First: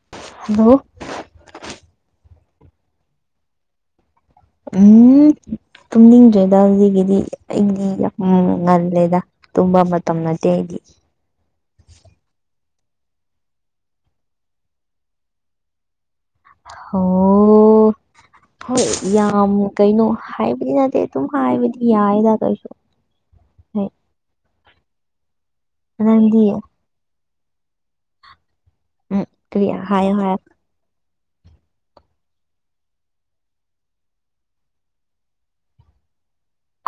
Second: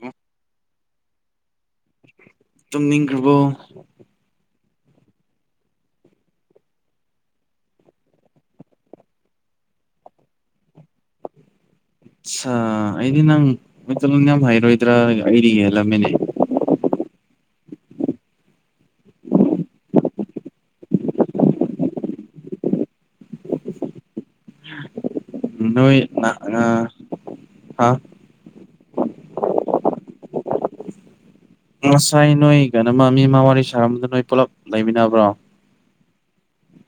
ꯍ ꯍꯜꯂꯣ ꯇꯨꯝꯅꯤꯡꯈ꯭ꯔꯕꯣ ꯎꯝ ꯇꯨꯝꯅꯤꯡꯗ꯭ꯔꯦꯗ ꯑꯗꯨꯗꯒꯤꯗꯤ ꯑꯩꯗꯤ ꯌꯥꯝ ꯉꯜꯂꯦꯗ ꯇꯨꯝꯕ ꯃꯇꯝ ꯅꯠꯇꯦ ꯑꯩꯗꯤ ꯑꯩꯗꯤ ꯅꯪ ꯌꯥꯝ ꯍꯥꯏꯔꯣꯏꯗ꯭ꯔꯥ ꯑꯩꯗꯤ ꯌꯦꯍꯂꯝꯃꯤꯅꯦ ꯑꯣ ꯍꯣꯏ ꯌꯥꯝ ꯀꯩꯅꯣ ꯍꯥꯏꯕꯗꯤ ꯅꯠꯇꯦ ꯑꯗꯨꯝ ꯍꯥꯏꯕꯗꯤ ꯌꯥꯏꯗ ꯀꯩꯁꯨ ꯍꯣꯏ ꯅꯣꯏ ꯅꯪꯗꯤ ꯑ ꯍꯥ ꯎꯝ ꯀꯔꯤꯌꯥ ꯍꯥꯏ ꯍꯥꯏ ꯉꯁꯥꯏ ꯅꯣꯏ ꯀꯩꯅꯣꯃ ꯃꯤ ꯑꯃ ꯋꯥꯔꯤ ꯁꯥꯔꯝꯕꯗ ꯅꯣꯏ ꯄꯨꯜꯂꯞ ꯂꯩꯃꯤꯟꯅꯕ꯭ꯔꯣ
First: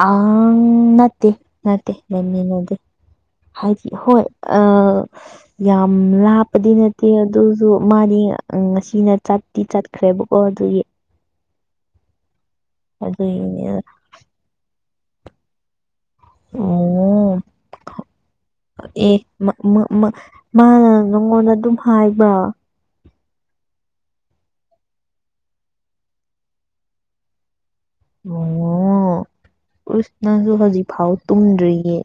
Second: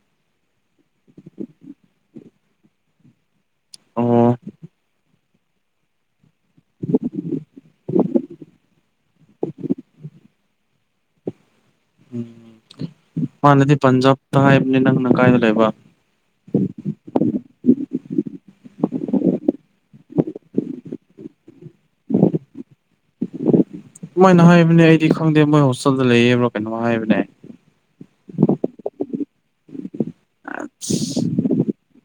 ꯑ ꯅꯠꯇꯦ ꯅꯠꯇꯦ ꯃꯤ ꯅꯗꯤꯦ ꯍꯥꯏꯗꯤ ꯍꯣꯏ ꯑꯣ ꯑ ꯌꯥꯝ ꯂꯥꯞꯄꯗꯤ ꯅꯠꯇꯦ ꯑꯗꯨꯁꯨ ꯃꯥꯅꯤ ꯉꯁꯤꯅ ꯇꯤ ꯆꯠꯈ꯭ꯔꯦꯕꯀꯣ ꯑꯗꯨꯒꯤ ꯎꯝ ꯃꯥꯅꯗꯤ ꯑꯗꯨꯒꯤꯅꯦ ꯄꯟꯖꯥꯕꯇ ꯍꯥꯏꯕꯅꯤ ꯅꯪꯅ ꯀꯥꯏꯗ ꯂꯩꯕ ꯑꯣ ꯑꯦ ꯃꯥꯅ ꯅꯉꯣꯟꯗ ꯑꯗꯨꯝ ꯍꯥꯏꯕ ꯁꯃꯥꯏꯅ ꯍꯥꯏꯕꯅꯦ ꯑꯩꯗꯤ ꯈꯪꯗꯦ ꯃꯣꯏ ꯍꯣꯁꯇꯦꯜꯗ ꯂꯩꯌꯦꯕ꯭ꯔꯥ ꯀꯩꯅꯣ ꯍꯥꯏꯕꯅꯦ ꯑꯣ ꯎꯁ ꯅꯪꯁꯨ ꯑꯁ ꯍꯧꯖꯤꯛꯐꯥꯎ ꯇꯨꯝꯗ꯭ꯔꯤꯌꯦ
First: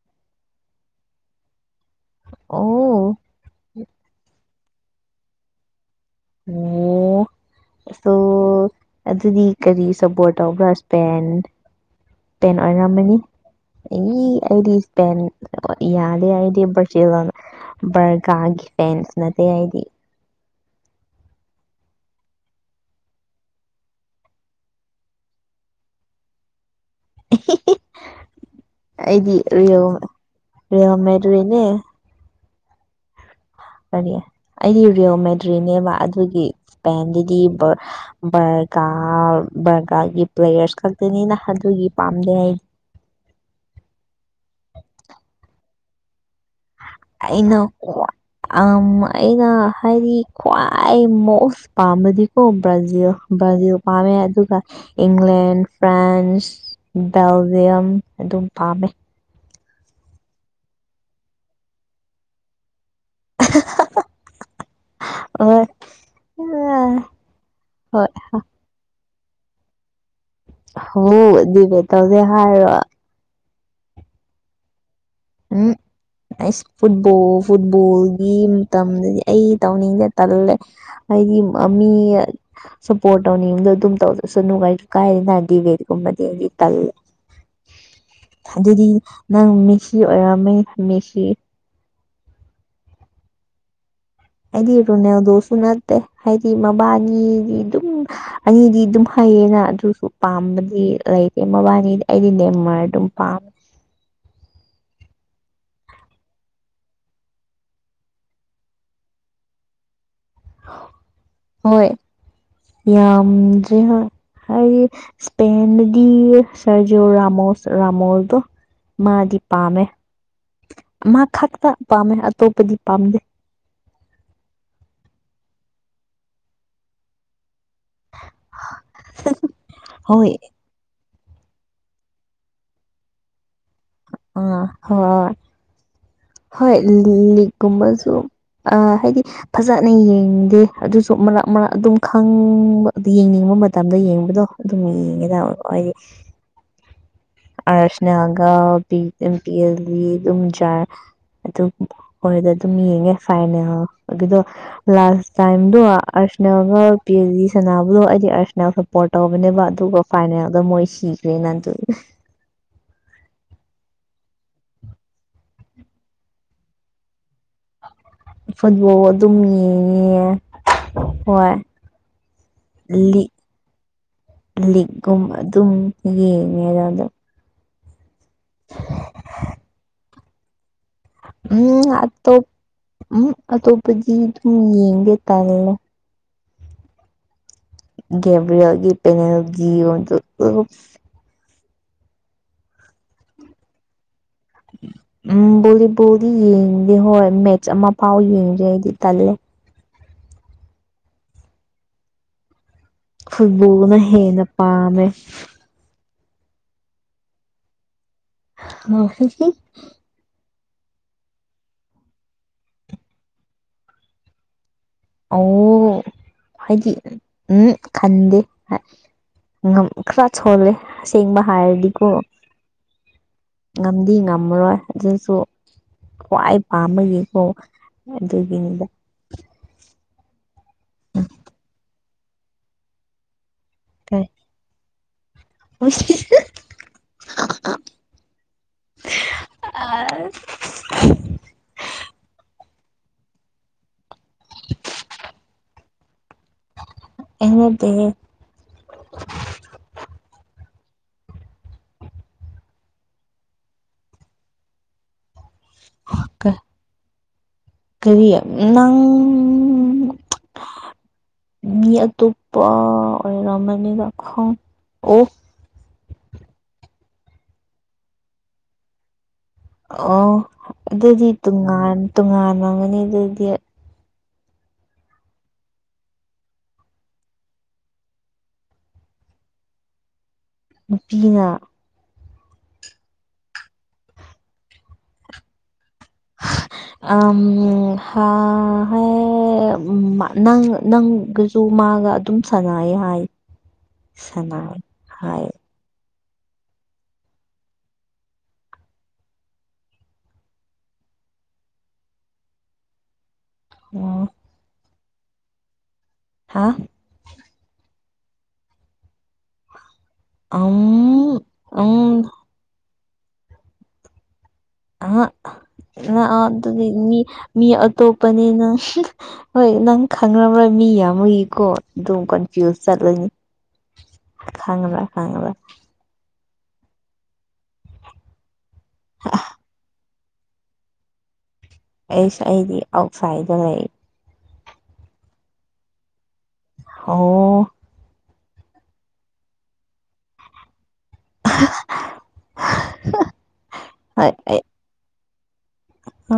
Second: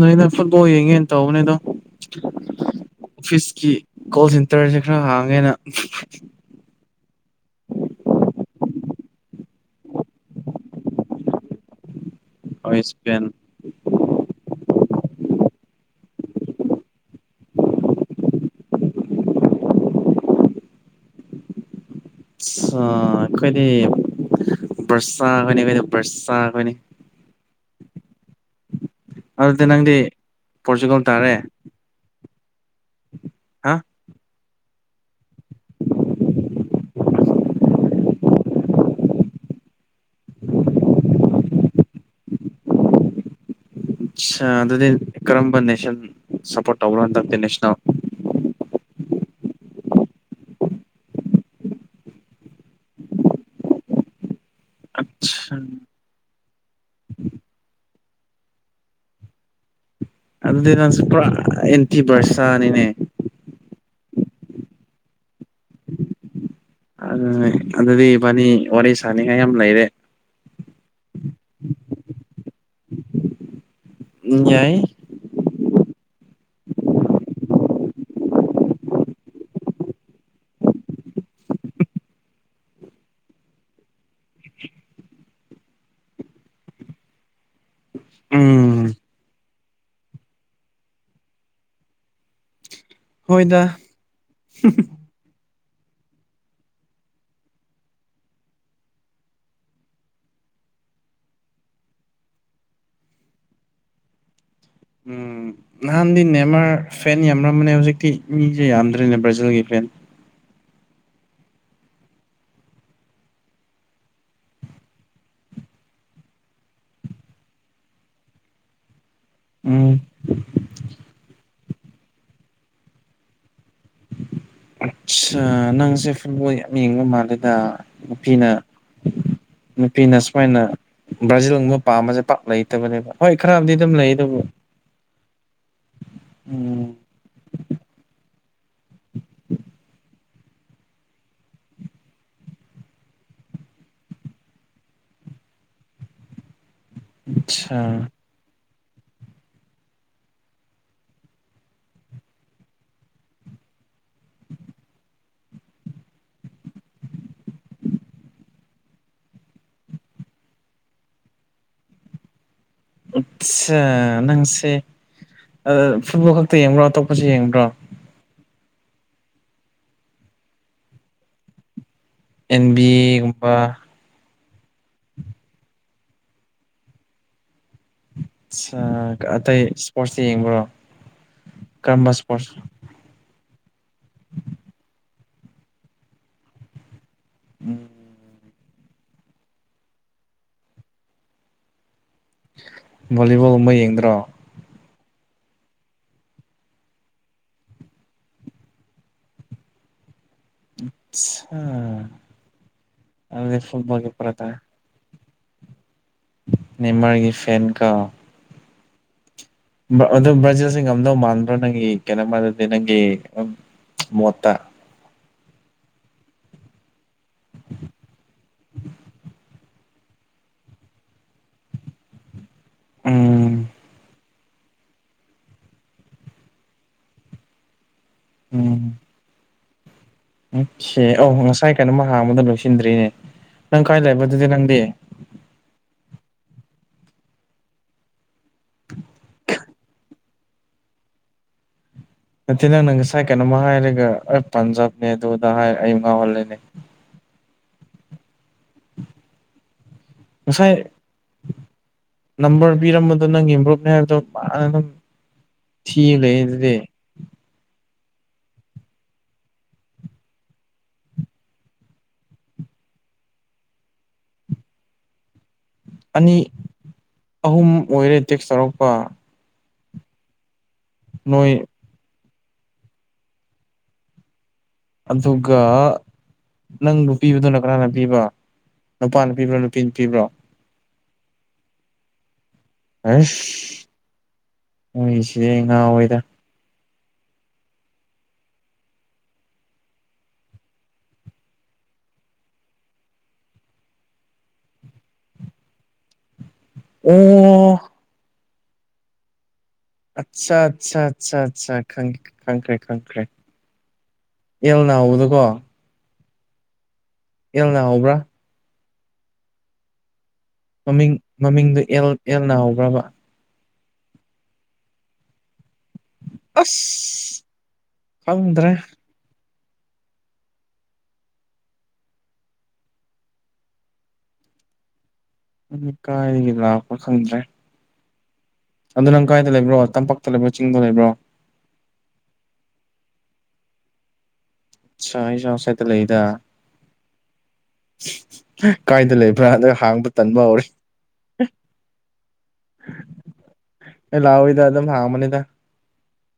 ꯅꯣꯏꯩꯅ ꯐꯨꯠꯕꯣꯜ ꯌꯦꯡꯉꯦꯅ ꯇꯧꯕꯅꯦ ꯑꯗꯣ ꯑꯣ ꯑꯣꯐꯤꯁꯀꯤ ꯀꯣꯜ ꯁꯦꯟꯇꯔꯁꯦ ꯈꯔ ꯍꯥꯡꯉꯦꯅ ꯑꯣ ꯁꯣ ꯑꯗꯨꯗꯤ ꯀꯔꯤ ꯁꯞꯄꯣꯔꯠ ꯇꯧ ꯒ꯭ꯔꯁꯄꯦꯟ ꯇꯦꯟ ꯍꯣꯏ ꯑꯣꯏꯔꯝꯃꯅꯤ ꯏꯁꯄꯦꯟ ꯑꯩꯗꯑꯩꯗꯤ ꯁꯄꯦꯟ ꯌꯥꯗꯦ ꯑꯩꯗꯤ ꯕꯔꯖꯤꯜ ꯑꯣꯏꯅ ꯕꯔꯒꯥꯒꯤ ꯐꯦꯟ ꯅꯠꯇꯦ ꯑꯩꯗꯤ ꯑꯥꯠꯁꯥ ꯑꯩꯈꯣꯏꯗꯤ ꯕꯔꯁꯥꯈꯣꯏꯅꯤ ꯑꯩꯈꯣꯏꯗꯤ ꯕꯔꯁꯥ ꯈꯈꯣꯏꯅꯤ ꯑꯩꯗꯤ ꯑꯗꯨꯗꯤ ꯔꯦꯜ ꯅꯪꯗꯤ ꯔꯦꯜ ꯄꯣꯔꯆꯨꯒꯜ ꯇꯥꯔꯦ ꯃꯦꯗ꯭ꯔꯤꯠꯅꯦ ꯍꯥ ꯀꯔꯤ ꯑꯩꯗꯤ ꯔꯦꯜ ꯃꯦꯗ꯭ꯔꯤꯠꯅꯦꯕ ꯑꯗꯨꯒꯤ ꯄꯦꯟ ꯗꯗꯤ ꯚꯥꯠ ꯕꯔꯒꯥ ꯕꯔꯒꯥꯔꯒꯤ ꯄ꯭ꯂꯦꯌꯔꯁ ꯈꯛꯇꯅꯤꯅ ꯑꯗꯨꯒꯤ ꯄꯥꯝꯗꯦ ꯑꯩ ꯑꯠꯆꯥ ꯑꯗꯨꯗꯤ ꯀꯔꯝꯕ ꯅꯦꯁꯟ ꯁꯞꯄꯣꯔꯠ ꯇꯧꯕꯅꯣ ꯍꯟꯗꯛꯇꯤ ꯅꯦꯁꯅꯦꯜ ꯑ ꯑꯩꯅ ꯍꯥꯏꯗꯤ ꯈ꯭ꯋꯥꯏ ꯃꯣꯁ ꯄꯥꯝꯕꯗꯤꯀꯣ ꯕ꯭ꯔꯥꯖꯤꯜ ꯕ꯭ꯔꯥꯖꯤꯜ ꯄꯥꯝꯃꯦ ꯑꯗꯨꯒ ꯑꯠꯆꯥ ꯏꯪꯂꯦꯟ ꯐ꯭ꯔꯥꯟꯁ ꯕꯦꯜꯖꯤꯌꯝ ꯑꯗꯨꯝ ꯄꯥꯝꯃꯦ ꯑꯗꯨꯗꯤ ꯅꯪꯁꯦ ꯄꯨꯔꯥ ꯑꯦꯟꯇꯤꯕꯔꯁꯥ ꯅꯤꯅꯦ ꯑꯣ ꯑꯗꯨꯅꯦ ꯑꯗꯨꯗꯤ ꯏꯕꯥꯅꯤ ꯋꯥꯔꯤ ꯁꯥꯅꯤꯡꯉꯥꯏ ꯌꯥꯝ ꯂꯩꯔꯦ ꯍꯣ ꯗꯤꯕꯦꯠ ꯇꯧꯁꯦ ꯍꯥꯏꯔꯣ ꯎꯝ ꯌꯥꯏꯌꯦ ꯎꯝ ꯑꯩꯁ ꯐꯨꯠꯕꯣꯜ ꯐꯨꯠꯕꯣꯜꯒꯤ ꯃꯇꯝꯗꯗꯤ ꯑꯩ ꯇꯧꯅꯤꯡꯗꯦ ꯇꯜꯂꯦ ꯑꯩꯗꯤ ꯑꯃꯃꯤꯌꯥꯠ ꯁꯞꯄꯣꯔꯠ ꯇꯧꯅꯤꯡꯕꯗꯣ ꯑꯗꯨꯝ ꯇꯧꯖꯁꯅꯨ [unintelligible] ꯀꯥꯏꯗꯅ ꯗꯤꯚꯦꯠꯀꯨꯝꯕꯗꯤ ꯑꯩꯗꯤ ꯇꯜꯂꯦ ꯎꯝ ꯑꯗꯨꯗꯤ ꯅꯪ ꯃꯦꯁꯤ ꯑꯣꯏꯔꯝꯃꯦ ꯃꯦꯁꯤ ꯍꯣꯏꯗ ꯑꯩꯗꯤ ꯔꯣꯅꯦꯜꯗꯣꯁꯨ ꯅꯠꯇꯦ ꯍꯥꯏꯗꯤ ꯃꯕꯥꯅꯤꯗꯤ ꯑꯗꯨꯝ ꯑꯅꯤꯗꯤ ꯑꯗꯨꯝ ꯍꯩꯌꯦꯅ ꯑꯗꯨꯁꯨ ꯄꯥꯝꯕꯗꯤ ꯂꯩꯇꯦ ꯃꯕꯥꯅꯤꯗꯤ ꯑꯩꯗꯤ ꯅꯦꯝꯃ꯭ꯔ ꯑꯗꯨꯝ ꯄꯥꯝꯃꯦ ꯎꯝ ꯅꯍꯥꯟꯗꯤ ꯅꯦꯝꯃ꯭ꯔ ꯐꯦꯟ ꯌꯥꯝꯔꯝꯕꯅꯦ ꯍꯧꯖꯤꯛꯇꯤ ꯃꯤꯁꯦ ꯌꯥꯝꯗꯔꯅꯦ ꯕ꯭ꯔꯥꯖꯤꯜꯒꯤ ꯐꯦꯟ ꯍꯣꯏ ꯌꯥꯝꯗ꯭ꯔꯦ ꯍꯣꯏ ꯍꯥꯏꯗꯤ ꯏꯁꯄꯦꯟꯗꯗꯤ ꯁꯔꯖꯣ ꯔꯃꯣꯁ ꯔꯃꯣꯁꯗꯣ ꯃꯥꯗꯤ ꯄꯥꯝꯃꯦ ꯎꯝ ꯃꯥ ꯈꯛꯇ ꯄꯥꯝꯃꯦ ꯑꯇꯣꯞꯄꯗꯤ ꯄꯥꯝꯗꯦ ꯑꯠꯆꯥ ꯅꯪꯁꯦ ꯐꯨꯠꯕꯣꯜ ꯌꯥꯝ ꯌꯦꯡꯕ ꯃꯥꯜꯂꯦꯗ ꯅꯨꯄꯤꯅ ꯅꯨꯄꯤꯅ ꯍꯣꯏ ꯁꯨꯃꯥꯏꯅ ꯕ꯭ꯔꯥꯖꯤꯜꯒꯨꯝꯕ ꯄꯥꯝꯕꯁꯦ ꯄꯥꯛ ꯂꯩꯇꯕꯅꯦꯕ ꯍꯣꯏ ꯈꯔ ꯑꯃꯗꯤꯗꯤ ꯑꯗꯨꯝ ꯂꯩ ꯑꯗꯨꯕꯨ ꯑꯥ ꯍꯣꯏ ꯍꯣꯏ ꯎꯝ ꯂꯤꯛꯀꯨꯝꯕꯁꯨ ꯑ ꯍꯥꯏꯗꯤ ꯐꯖꯅ ꯌꯦꯡꯗꯦ ꯑꯗꯨꯁꯨ ꯃꯔꯛ ꯃꯔꯛ ꯑꯗꯨꯝ ꯈꯪꯕ ꯌꯦꯡꯅꯤꯡꯕ ꯃꯇꯝꯗ ꯌꯦꯡꯕꯗꯣ ꯑꯗꯨꯝ ꯌꯦꯡꯉꯦꯗ ꯑꯈꫭꯏꯗꯤ ꯑꯆꯥ [unintelligible] ꯑꯗꯨꯝ ꯍꯣꯏ ꯑꯗꯥ ꯑꯗꯨꯝ ꯌꯦꯡꯉꯦ ꯐꯥꯏꯅꯦꯜꯒꯤꯗꫭ ꯂꯥꯁ ꯇꯥꯏꯝꯗꯣ ꯑꯔꯁꯅꯥꯜꯒ ꯄꯤ ꯖꯤ ꯁꯅꯕꯗꯣ ꯑꯩꯗꯤ ꯑꯔꯁꯅꯥꯜ ꯈꯠ ꯄꯣꯔꯠ ꯇꯧꯕꯅꯦꯕ ꯑꯗꯨꯒ ꯐꯥꯏꯅꯦꯜꯗ ꯃꯣꯏ ꯁꯤꯈ꯭ꯔꯦꯅ ꯑꯗꯨ ꯑꯠꯆꯥ ꯅꯪꯁꯦ ꯐꯨꯠꯕꯣꯜ ꯈꯛꯇ ꯌꯦꯡꯕ꯭ꯔꯣ ꯑꯇꯣꯞꯄꯁꯨ ꯌꯦꯡꯕ꯭ꯔꯣ ꯐꯨꯠꯕꯣꯜ ꯑꯗꯨꯝ ꯌꯦꯡꯉꯦ ꯍꯣꯏ ꯑꯦꯟ ꯕꯤ ꯑꯦꯒꯨꯝꯕ ꯂꯤꯛꯒꯨꯝꯕ ꯑꯗꯨꯝ ꯌꯦꯡꯉꯦꯗ ꯑꯗꯣ ꯑꯠꯆꯥ ꯑꯇꯩ ꯏꯁꯄꯣꯔꯠꯁꯇ ꯌꯦꯡꯕ꯭ꯔꯣ ꯎꯝ ꯀꯔꯝꯕ ꯑꯇꯣꯞ ꯏꯁꯄꯣꯔꯠꯁ ꯎꯝ ꯑꯇꯣꯞꯄꯗꯤ ꯑꯗꯨꯝ ꯌꯦꯡꯗꯦ ꯇꯜꯂꯦ ꯎꯝ ꯒꯕ꯭ꯔꯦꯌꯥꯒꯤ ꯄꯦꯅꯦꯜꯒꯤ ꯑꯣꯏꯗꯨ ꯕꯣꯂꯤꯕꯣꯜꯒꯨꯝꯕ ꯌꯦꯡꯗ꯭ꯔꯣ ꯎꯝ ꯕꯣꯂꯤ ꯕꯣꯜꯗꯤ ꯌꯦꯡꯗꯦ ꯍꯣꯏ ꯃꯦꯠꯁ ꯑꯃ ꯐꯥꯎ ꯌꯦꯡꯗꯦ ꯑꯩꯗꯤ ꯇꯜꯂꯦ ꯎꯞꯁꯥ ꯐꯨꯠꯕꯣꯜꯒꯨꯝꯕ ꯍꯦꯟꯅ ꯄꯥꯝꯃꯦ ꯅꯦꯝꯃ꯭ꯔꯒꯤ ꯐꯦꯟ ꯀꫭ ꯍꫭ ꯍꯤ ꯍꯤ ꯑꯗꯨ ꯕ꯭ꯔꯥꯖꯤꯜꯁꯦ ꯉꯝꯗꯧ ꯃꯥꯟꯕ꯭ꯔꯣ ꯅꯪꯒꯤ ꯀꯩꯅꯣꯃꯜꯗꯗꯤ ꯅꯪꯒꯤ ꯃꯣꯠꯇ ꯑꯣ [unintelligible] ꯍꯥꯏꯗꯤ ꯎꯝ ꯈꯟꯗꯦ ꯉꯝ ꯈꯔ ꯁꯣꯜꯂꯦ ꯑꯁꯦꯡꯕ ꯍꯥꯏꯔꯗꯤꯀꯣ ꯎꯝ ꯉꯝꯗꯤ ꯉꯝꯃꯔꯣꯏ ꯑꯗꯨꯁꯨ ꯈ꯭ꯋꯥꯏ ꯄꯥꯝꯕꯒꯤꯀꯣ ꯑꯗꯨꯒꯤꯅꯤꯗ ꯑꯣ ꯁꯤ ꯑꯣ ꯉꯁꯥꯏ ꯀꯩꯅꯣꯃ ꯍꯥꯡꯕꯗꯨ ꯂꯣꯏꯁꯤꯟꯗ꯭ꯔꯤꯅꯦ ꯅꯪ ꯀꯥꯏ ꯂꯩꯕꯗꯨꯗꯤ ꯅꯪꯗꯤ ꯋꯤꯁ [unintelligible] ꯅꯠꯇꯦ ꯅꯪꯅ ꯉꯁꯥꯏ ꯀꯩꯅꯣꯃ ꯍꯥꯏꯔꯒ ꯑꯩ ꯄꯥꯟꯖꯥꯕꯅꯦ ꯑꯗꯨ ꯑꯗ ꯍꯥꯏ ꯑꯩ ꯉꯥꯎꯍꯂꯦꯅꯦ ꯑꯩ ꯅꯇꯦꯍꯦ ꯉꯁꯥꯏ ꯅꯝꯕꯔ ꯄꯤꯔꯝꯕꯗꯣ ꯅꯪꯒꯤ ꯃꯔꯨꯞꯅꯦ ꯍꯥꯏꯕꯗꯣ ꯃꯥꯅ ꯑꯗꯨꯝ ꯊꯤ ꯂꯩ ꯀ ꯑꯗꯨꯗꯤ ꯀꯔꯤ ꯅꯪ ꯃꯤ ꯑꯇꯣꯞꯄꯥ ꯑꯣꯏꯔꯝꯃꯅꯤꯕ ꯈꯡ ꯑꯣ ꯑꯅꯤ ꯑꯍꯨꯝ ꯑꯣꯏꯔꯦ ꯇꯦꯛꯁ ꯇꯧꯔꯛꯄ ꯑꯣ ꯑꯗꯨꯗꯤꯥ ꯅꯣꯏ ꯇꯣꯉꯥꯟ ꯇꯣꯉꯥꯟꯂꯝꯒꯅꯤ ꯑꯗꯨꯗꯤ ꯑꯗꯨꯒ ꯅꯪ ꯕꯨꯛ ꯄꯤꯕꯗꯨꯅ ꯀꯅꯥꯅ ꯄꯤꯕ ꯅꯨꯄꯥꯅ ꯄꯤꯕ꯭ꯔ ꯅꯨꯄꯤꯅ ꯄꯤꯕ꯭ꯔꯣ ꯅꯨꯄꯤꯅ ꯑꯦꯁ ꯃꯣꯏꯁꯦ ꯉꯥꯥꯎꯋꯤꯗ [unintelligible] ꯑꯝ ꯍꯥ ꯍꯦ ꯎꯝ ꯅꯪ ꯅꯪ ꯒꯤ ꯑꯗꯨ ꯃꯥꯒ ꯑꯗꯨꯝ ꯁꯥꯟꯅꯩ ꯍꯥꯏ ꯁꯅ ꯍꯥꯏ ꯑꯣ ꯑꯁꯥ ꯑꯁꯥ ꯑꯁꯥ ꯑꯁꯥ ꯈꯪ ꯈꯪꯈ꯭ꯔꯦ ꯈꯪꯈ꯭ꯔꯦ ꯑꯣ ꯑꯦꯜ ꯅꯥꯍꯧꯕꯗꯨꯀꯣ ꯍꯥꯥ ꯑꯦꯜ ꯅꯥ ꯍꯧꯕ꯭ꯔꯥ ꯑꯥꯎ ꯃꯤꯡ ꯃꯃꯤꯡꯗꯨ ꯑꯦꯜ ꯑꯦꯜ ꯍꯧꯕ꯭ꯔꯕ ꯑꯍꯥ ꯂꯥ ꯑꯗꯨꯗꯤ ꯃꯤ ꯑꯁ ꯃꯤ ꯑꯇꯣꯞꯄꯅꯤ ꯈꯪꯗ꯭ꯔꯦ ꯅꯪ ꯍꯣꯏ ꯅꯪ ꯈꯪꯅꯕ ꯃꯤ ꯌꯥꯝꯕꯒꯤꯀꯣ ꯑꯗꯨꯝ ꯀꯟꯐ꯭ꯌꯨꯁ ꯆꯠꯂꯅꯤ ꯈꯪꯉꯔꯣꯏ ꯈꯪꯉꯔꯣꯏ ꯃꯤꯀꯥꯏꯗꯒꯤ ꯂꯥꯛꯄ꯭ꯔꯥ ꯈꯪꯗ꯭ꯔꯦ ꯑꯗꯨ ꯅꯪ ꯀꯥꯏꯗ ꯂꯩꯕ꯭ꯔꯣ ꯇꯝꯄꯥꯛꯇ ꯂꯩꯕ꯭ꯔꯣ ꯆꯤꯡꯗ ꯂꯩꯕ꯭ꯔꯣ ꯑꯩꯁ ꯑꯩꯗꯤ ꯑꯥꯎꯠꯁꯥꯏꯗ ꯂꯩ ꯁ ꯑꯩꯖꯨ ꯑꯥꯎꯁꯥꯏꯠꯇ ꯂꯩꯗ ꯍꯥꯎꯋꯣ ꯀꯥꯏꯗ ꯂꯩꯕ꯭ꯔꯥ ꯑꯗꯨ ꯍꯥꯡꯕ ꯇꯟꯕ ꯍꯧꯔꯦ ꯑꯩ ꯂꯥꯛꯑꯣꯏꯗ ꯑꯗꯨꯝ ꯍꯥꯡꯕꯅꯤꯗ ꯑ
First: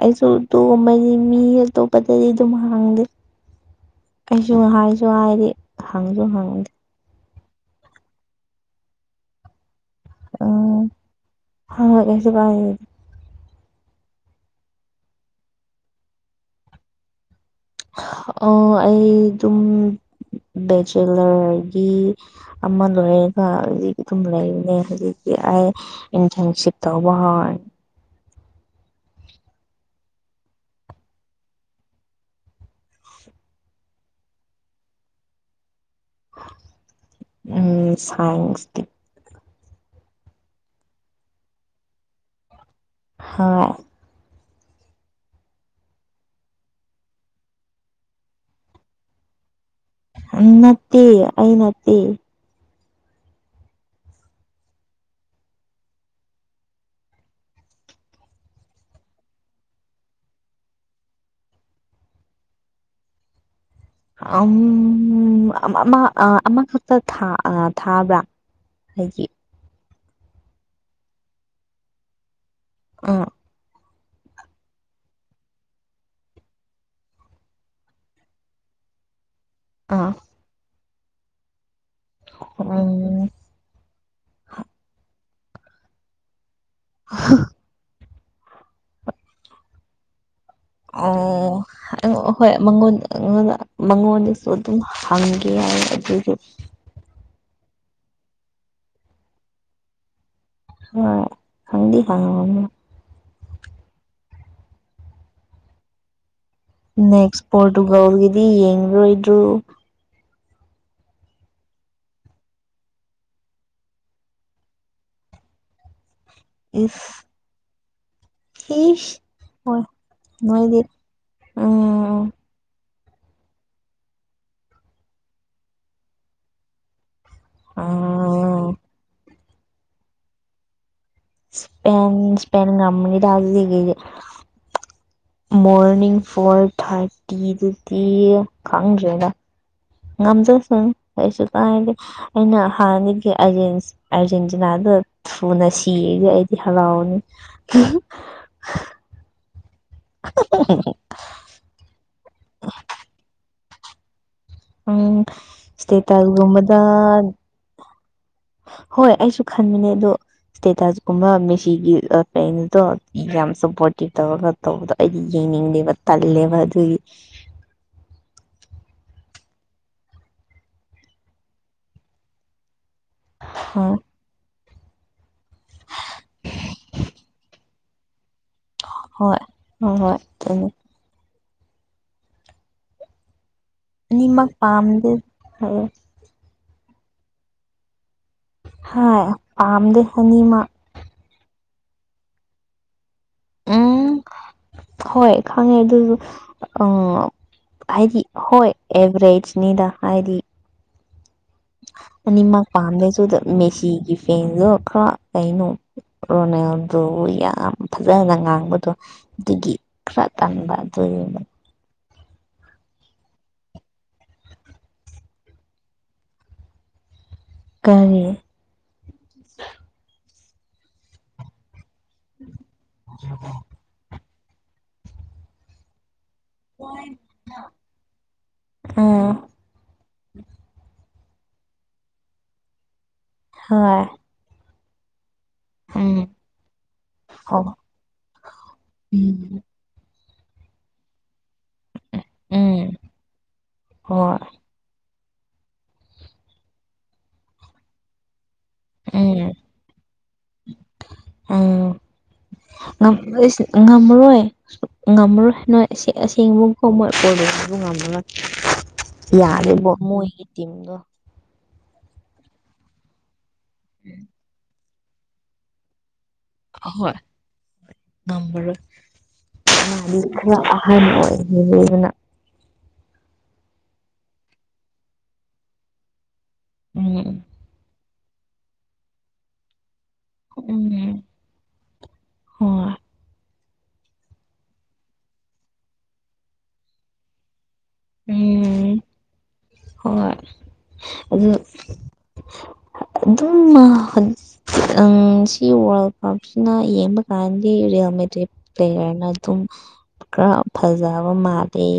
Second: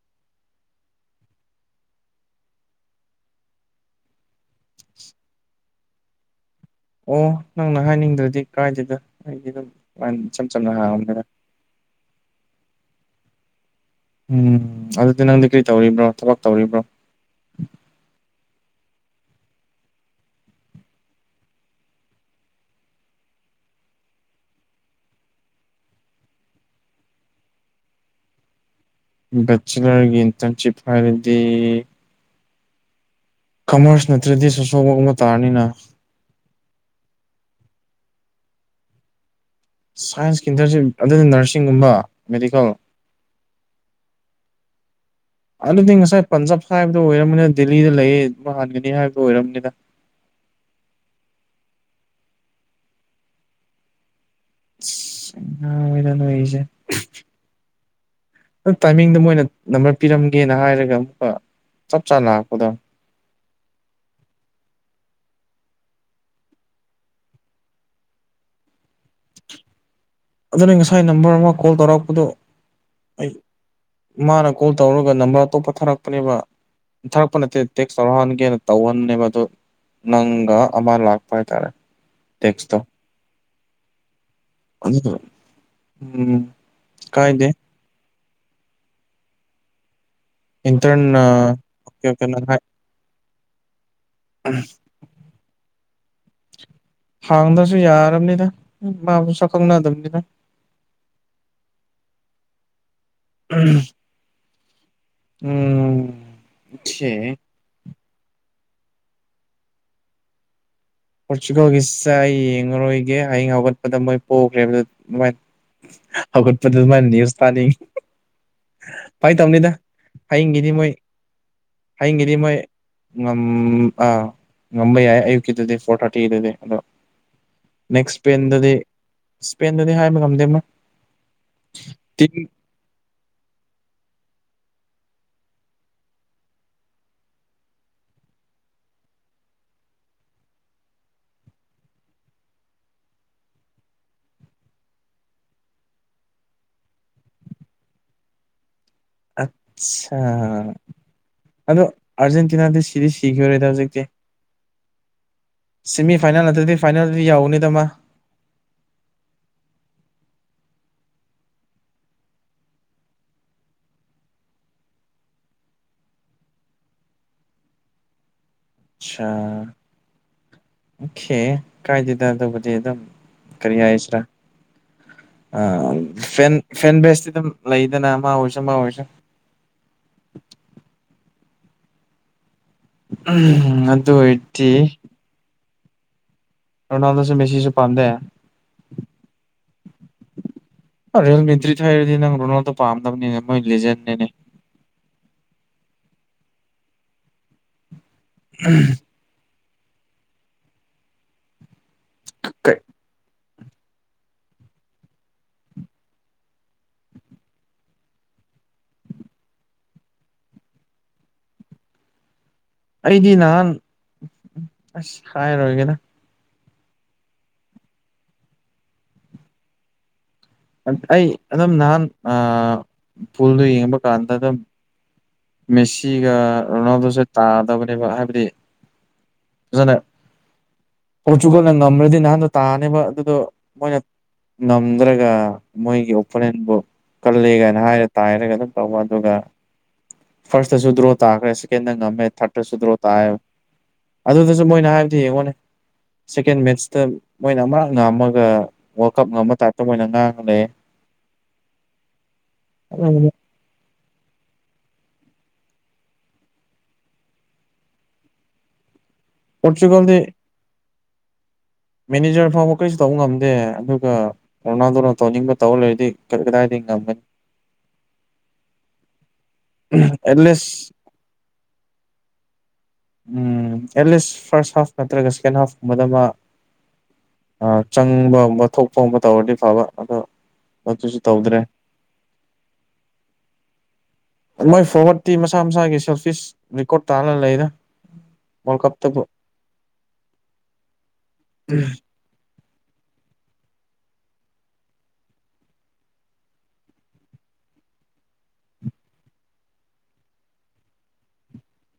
ꯑꯩꯁꯨ ꯇꯨꯒꯨꯝꯕꯅꯤ ꯃꯤ ꯑꯇꯣꯞꯄꯗꯗꯤ ꯑꯗꯨꯝ ꯍꯥꯡꯗꯦ ꯑꯩꯁꯨ ꯍꯥꯏꯁꯨ ꯍꯥꯏꯗꯤ ꯍꯪꯖꯨ ꯍꯪꯗꯦ ꯑꯣ ꯅꯪꯅ ꯍꯥꯏꯅꯤꯡꯗ꯭ꯔꯗꯤ ꯀꯥꯏꯗꯦꯗ ꯑꯩꯗꯤ ꯑꯗꯨꯝ [unintelligible] ꯏꯆꯝ ꯆꯝꯅ ꯍꯪꯉꯛꯄꯅꯤ ꯍꯪ ꯍꯣꯢ ꯀꯩꯁꯨ ꯀꯥꯢꯗꯦ ꯎꯝ ꯑꯗꯨꯗꯤ ꯅꯪꯗꯤ ꯀꯔꯤ ꯇꯧꯔꯤꯕ꯭ꯔꯣ ꯊꯕꯛ ꯇꯧꯔꯤꯕ꯭ꯔꯣ ꯑꯣ ꯑꯩ ꯑꯗꯨꯝ ꯕꯦꯆꯦꯂꯔꯒꯤ ꯑꯃ ꯂꯣꯏꯔꯒ ꯍꯧꯖꯤꯛ ꯑꯗꯨꯝ ꯂꯩꯕꯅꯦ ꯍꯧꯖꯤꯛꯇꯤ ꯑꯩ ꯏꯟꯇ꯭ꯔꯟꯁꯤꯞ ꯇꯧꯕ ꯍꯧꯔꯅꯤ ꯕꯦꯆꯦꯂꯔꯒꯤ ꯏꯟꯇ꯭ꯔꯟꯁꯤꯞ ꯍꯥꯏꯔꯗꯤ ꯀꯃ꯭ꯔꯁ ꯅꯠꯇ꯭ꯔꯗꯤ ꯁꯣꯁꯤꯌꯣꯒꯨꯝꯕ ꯇꯥꯔꯅꯤꯅ ꯎꯝ ꯁꯥꯏꯟꯁꯇꯤ ꯁꯥꯏꯟꯁꯀꯤꯗꯗꯤ ꯑꯗꯨꯗꯤ ꯅꯔꯁꯤꯡꯒꯨꯝꯕ ꯃꯦꯗꯤꯀꯦꯜ ꯍꯣꯏ ꯑꯗꯨꯗꯤ ꯉꯁꯥꯏ ꯄꯟꯖꯥꯕ ꯍꯥꯏꯕꯗꯣ ꯑꯣꯏꯔꯝꯃꯅꯤ ꯗꯦꯜꯂꯤꯗ ꯂꯩꯌꯦ [unintelligible] ꯍꯟꯒꯅꯤ ꯍꯥꯏꯕꯗꯨ ꯑꯣꯏꯔꯝꯅꯤꯗ ꯅꯠꯇꯦ ꯑꯩ ꯅꯠꯇꯦ ꯉꯥꯎꯋꯤꯗ ꯅꯣꯏꯒꯤꯖꯦ ꯇꯥꯏꯃꯤꯡꯗꯣ ꯃꯣꯏꯅ ꯅꯝꯕꯔ ꯄꯤꯔꯝꯒꯦꯅ ꯍꯥꯏꯔꯒ ꯑꯃꯨꯛꯀ ꯆꯞ ꯆꯥ ꯂꯥꯛꯄꯗꯣ [unintelligible] ꯑꯃ ꯑꯃ ꯑ ꯑꯃꯈꯛꯇ ꯊꯥ ꯊꯥꯕ꯭ꯔꯥ ꯑꯩꯒꯤ ꯑꯗꯨꯅ ꯉꯁꯥꯏ ꯅꯝꯕꯔ ꯑꯃ ꯀꯣꯜ ꯇꯧꯔꯛꯄꯗꯣ ꯑꯥ ꯑꯩ ꯏꯃꯥꯅ ꯀꯣꯜ ꯇꯧꯔꯒ ꯅꯝꯕꯔ ꯑꯇꯣꯞꯄ ꯊꯥꯔꯛꯄꯅꯦꯕ ꯊꯥꯔꯛꯄ ꯅꯠꯇꯦ ꯇꯦꯛꯁ ꯇꯧꯔꯛꯍꯟꯒꯦꯅ ꯇꯧꯍꯟꯕꯅꯦꯕ ꯑꯗꯣ ꯑꯥ ꯅꯪꯒ ꯑꯃꯥ ꯂꯥꯛꯄ ꯍꯥꯏꯇꯥꯔꯦ ꯇꯦꯛꯁꯇꯣ ꯎꯝ [inaudible] ꯎꯝ ꯀꯥꯏꯗꯦ ꯏꯟꯇꯔꯟ ꯑꯣ ꯑꯣꯀꯦ ꯑꯣꯀꯦ [inaudible] ꯅꯪ ꯑꯩꯉꯣꯟꯗ ꯃꯉꯣꯟꯗꯁꯨ ꯑꯗꯨꯝ ꯍꯪꯒꯦ ꯍꯥꯏ ꯑꯗꯨꯖꯨ ꯍꯥꯡꯗ꯭ꯔꯁꯨ ꯌꯥꯔꯕꯅꯤꯗ ꯃꯥ ꯃꯁꯛ ꯈꯪꯅꯗꯕꯅꯤꯅ [inaudible] [inaudible] ꯎꯝ ꯑꯣꯀꯦ ꯅꯦꯛꯁ ꯄꯣꯔꯇꯨꯒꯟꯒꯤꯗꯤ ꯌꯦꯡꯔꯣꯏꯗꯔꯣ ꯄꯣꯔꯇꯨꯒꯜꯒꯤꯁꯦ ꯑꯩ ꯌꯦꯡꯉꯔꯣꯏꯒꯦ ꯍꯌꯦꯡ ꯍꯧꯒꯠꯄꯗ ꯃꯣꯏ ꯄꯣꯛꯈ꯭ꯔꯦꯕ [inaudible] ꯍꯧꯒꯠꯄꯗ ꯗꯨꯃꯥꯅ ꯏꯁ ꯅ꯭ꯌꯨꯖ ꯇꯥꯅꯤꯡꯉꯤ ꯏꯁ ꯐꯥꯏ ꯇꯧꯅꯤꯗ ꯍꯣꯏ ꯍꯌꯦꯡꯒꯤꯗꯤ ꯅꯣꯏꯗꯤ ꯃꯣꯏ ꯎꯝ ꯍꯌꯦꯡꯒꯤꯗꯤ ꯃꯣꯏ ꯉꯝ ꯑꯥ ꯉꯝꯕꯥ ꯌꯥꯏ ꯑꯌꯨꯛꯀꯤꯗꯨꯗꯤ ꯐꯣꯔ ꯊꯥꯔꯇꯤꯗꯨꯗꯤ ꯑꯗꯣ ꯅꯦꯛꯁ ꯏꯁꯄꯦꯟꯗꯗꯤ ꯎꯝ ꯏꯁꯄꯦꯟꯗꯗꯤ ꯍꯥꯏꯕ ꯉꯝꯗꯦ ꯢꯁꯄꯦꯟ ꯇꯤꯝ ꯢꯁꯄꯦꯟ ꯉꯝꯅꯤꯗ [inaudible] ꯃꯣꯔꯅꯤꯡ ꯐꯣꯔ ꯊꯥꯔꯇꯤꯗꯨꯗꯤ ꯈꯪꯗ꯭ꯔꯦꯗ ꯉꯝꯖꯁꯅꯨ ꯀꯩꯁꯨ ꯀꯥꯏꯗꯦ ꯑꯩꯅ ꯍꯥꯟꯅꯒꯤ ꯑꯔꯖꯦꯟꯇꯅꯥꯗꯨ ꯊꯨꯅ ꯁꯤꯌꯦꯒ ꯑꯩꯗꯤ ꯍꯔꯥꯎꯅꯤ ꯑꯠꯁꯥ ꯑꯗꯣ ꯑꯔꯖꯦꯟꯇꯤꯟꯗꯤ ꯁꯤꯗꯤ ꯁꯤꯈꯤꯔꯦꯗ ꯍꯧꯖꯤꯛꯇꯤ ꯎꯝ ꯁꯇꯦ ꯁꯦꯃꯤ ꯐꯥꯏꯅꯦꯜ ꯅꯠꯇ꯭ꯔꯗꯤ ꯇꯜꯒꯝꯕꯗ ꯐꯥꯏꯅꯦꯜꯗꯤ ꯌꯧꯅꯤꯗ ꯃꯥ ꯍꯣꯏ ꯑꯩꯁꯨ ꯈꯟꯕꯅꯦ ꯑꯗꯣ ꯏꯁꯇꯦꯇꯖꯀꯨꯝꯕ ꯃꯦꯁꯤꯒꯤ [inaudible] ꯌꯥꯝ ꯁꯞꯄꯣꯔꯇꯤ ꯇꯧꯔꯒ ꯇꯧꯕꯗꯣ ꯑꯩꯗꯤ ꯌꯦꯡꯅꯤꯡꯗꯦꯕ ꯇꯜꯂꯦꯕ ꯑꯗꯨꯒꯤ ꯁꯥ ꯑꯣꯈꯦ ꯀꯥꯏꯗꯦꯗ ꯑꯗꯨꯕꯨꯗꯤ ꯑꯗꯨꯝ ꯀꯔꯤ ꯍꯣꯏ ꯍꯥꯏꯁ꯭ꯔꯥ ꯑꯥ ꯐꯦꯟ ꯐꯦꯟ ꯕꯦꯁꯇꯤ ꯑꯗꯨꯝ ꯂꯩꯗꯅ ꯑꯃ ꯑꯣꯏ ꯍꯣꯏ ꯑꯣꯍꯣꯏ ꯎꯝ ꯑꯅꯤꯃꯛ ꯄꯥꯝꯗꯦ ꯔꯣꯅꯥꯜꯗꯣꯁꯨ ꯃꯦꯁꯤꯁꯨ ꯄꯥꯝꯗꯦ ꯍꯣꯏ ꯄꯥꯝꯗꯦ ꯑꯅꯤꯃꯛ ꯔꯤꯌꯦꯜ ꯃꯤꯇ꯭ꯔꯤ ꯍꯥꯏꯔꯗꯤ ꯅꯪ ꯔꯣꯅꯥꯜꯗꯣ ꯄꯥꯝꯗꯕꯅꯤꯅꯦ ꯃꯣꯏ ꯎꯝ ꯂꯦꯖꯦꯟꯅꯤꯅꯦ ꯍꯣꯏ ꯈꯪꯉꯦ ꯑꯗꯨꯁꯨ ꯑꯥ ꯍꯥꯏꯗꯤ ꯍꯣꯏ ꯑꯦꯚꯔꯦꯖꯅꯤꯗ ꯍꯥꯏꯗꯤ ꯑꯅꯤꯃꯛ ꯀꯩ ꯄꯥꯝꯗꯁꯨꯗ ꯃꯦꯁꯤꯒꯤ ꯐꯦꯟꯗꯣ ꯈꯔ ꯀꯩꯅꯣ ꯔꯣꯅꯦꯜꯗꯣ ꯌꯥꯝ ꯐꯖꯅ ꯉꯥꯡꯕꯗꯣ ꯑꯗꯨꯒꯤ ꯈꯔꯥ ꯇꯥꯟꯕ ꯑꯗꯨ ꯑꯩꯗꯤ ꯅꯍꯥꯟ ꯑꯁ ꯍꯥꯏꯔꯣꯏꯒꯦꯗ ꯀꯔꯤ ꯑꯩ ꯑꯗꯨꯝ ꯅꯍꯥꯟ ꯑꯥ ꯐꯨꯜꯗꯣ ꯌꯦꯡꯕ ꯀꯥꯟꯗ ꯑꯗꯨꯝ ꯃꯦꯁꯤꯒ ꯔꯣꯅꯥꯜꯗꯣꯁꯦ ꯇꯥꯗꯕꯅꯦꯕ ꯍꯥꯏꯕꯗꯤ ꯎꯝ [inaudible] ꯄꯣꯔꯆꯨꯒꯜꯅ ꯉꯝꯃ꯭ꯔꯗꯤ ꯅꯍꯥꯟꯗꯣ ꯇꯥꯅꯦꯕ ꯑꯗꯨꯗꯣ ꯃꯣꯏꯅ ꯍꯣꯏ ꯉꯝꯗ꯭ꯔꯒ ꯃꯣꯏꯒꯤ ꯎꯝ ꯑꯣꯄꯣꯅꯦꯟꯕꯨ ꯀꯜꯂꯦꯒꯥꯏ ꯑꯣ ꯍꯥꯏꯔ ꯇꯥꯏꯔꯒ ꯑꯗꯨꯝ ꯇꯧꯕ ꯑꯗꯨꯒ ꯎꯝ ꯐꯥꯔꯁꯇꯁꯨ ꯗ꯭ꯔꯣ ꯇꯥꯈ꯭ꯔꯦ ꯁꯦꯀꯦꯟꯗ ꯉꯝꯃꯦ ꯊꯥꯔꯗꯠꯇꯁꯨ ꯎꯝ ꯗ꯭ꯔꯣ ꯇꯥꯑ ꯍꯣꯏ ꯑꯗꯨꯗ ꯃꯣꯏꯅ ꯍꯥꯏꯕꯗꯣ ꯌꯦꯡꯉꯣꯅꯦ ꯁꯦꯀꯦꯟ ꯃꯦꯠꯁꯇ ꯃꯣꯏꯅ ꯑꯃꯥꯔꯛ ꯉꯝꯃꯒ ꯋꯥꯀꯞ ꯎꯝ ꯉꯝꯕ ꯇꯥꯏꯇ ꯃꯣꯏꯅ ꯉꯥꯡꯉ ꯂꯩ [inaudible] ꯎꯝ ꯉꯝ ꯏꯁ ꯉꯝꯃꯔꯣꯏ ꯉꯝꯃꯔꯣꯏ ꯅꯣꯏ ꯑꯁꯦꯡꯕꯈꯣꯡ ꯃꯣꯏ ꯀꯣꯏꯕꯨ ꯉꯝꯃꯔꯣꯏ ꯌꯥꯔꯦꯕꯣ ꯄꯣꯔꯆꯨꯒꯜꯗꯤ ꯃꯣꯏꯒꯤ ꯇꯤꯝꯗꯣ ꯃꯦꯅꯦꯖꯔ ꯐꯥꯎꯕ ꯀꯩꯁꯨ ꯇꯧꯕ ꯉꯝꯗꯦ ꯑꯗꯨꯒ ꯀꯣꯅꯥꯗꯨꯅ ꯇꯧꯅꯤꯡꯕ ꯇꯧ ꯂꯩꯔꯗꯤ ꯀꯗꯥꯏꯗꯤ ꯑꯍꯣꯏ ꯉꯝꯃꯅꯤ ꯈꯔ ꯑꯦꯠꯂꯤꯁ ꯑꯍꯟ ꯑꯣꯏꯗꯅ ꯎꯝ ꯑꯦꯠꯂꯤꯁ ꯐꯥꯔꯁꯠ ꯍꯥꯐ ꯅꯠꯇ꯭ꯔꯒ ꯁꯦꯀꯦꯟ ꯍꯥꯐꯀꯨꯝꯕꯗ ꯃꯥ ꯎꯝ ꯆꯪꯕꯒꯨꯝꯕ ꯊꯣꯛꯄꯒꯨꯝꯕ ꯇꯧꯔꯗꯤ ꯐꯕ ꯑꯗꯣ ꯑꯗꯨꯁꯨ ꯎꯝ ꯇꯧꯗ꯭ꯔꯦ ꯍꯣꯏ ꯃꯣꯏ ꯐꯣꯔꯋꯥꯠꯇꯤ ꯃꯁꯥ ꯃꯁꯥꯒꯤ ꯁꯦꯜꯐ ꯔꯦꯀꯣꯔꯠ ꯇꯥꯅ ꯂꯩꯔ ꯎꯝ ꯍꯣꯏ ꯑꯗꯨ ꯑꯗꯨ ꯑꯗꯨꯝ ꯃꯥ ꯪ ꯁꯤ ꯋꯥꯔꯜ ꯀꯞꯁꯤꯅ ꯌꯦꯡꯕ ꯀꯥꯟꯗꯤ ꯔꯤꯌꯦꯜꯃꯤ ꯇꯔꯤꯞ ꯀꯔꯅ ꯑꯗꯨꯝ ꯈꯔ ꯐꯖꯕ ꯃꯥꯜꯂꯦ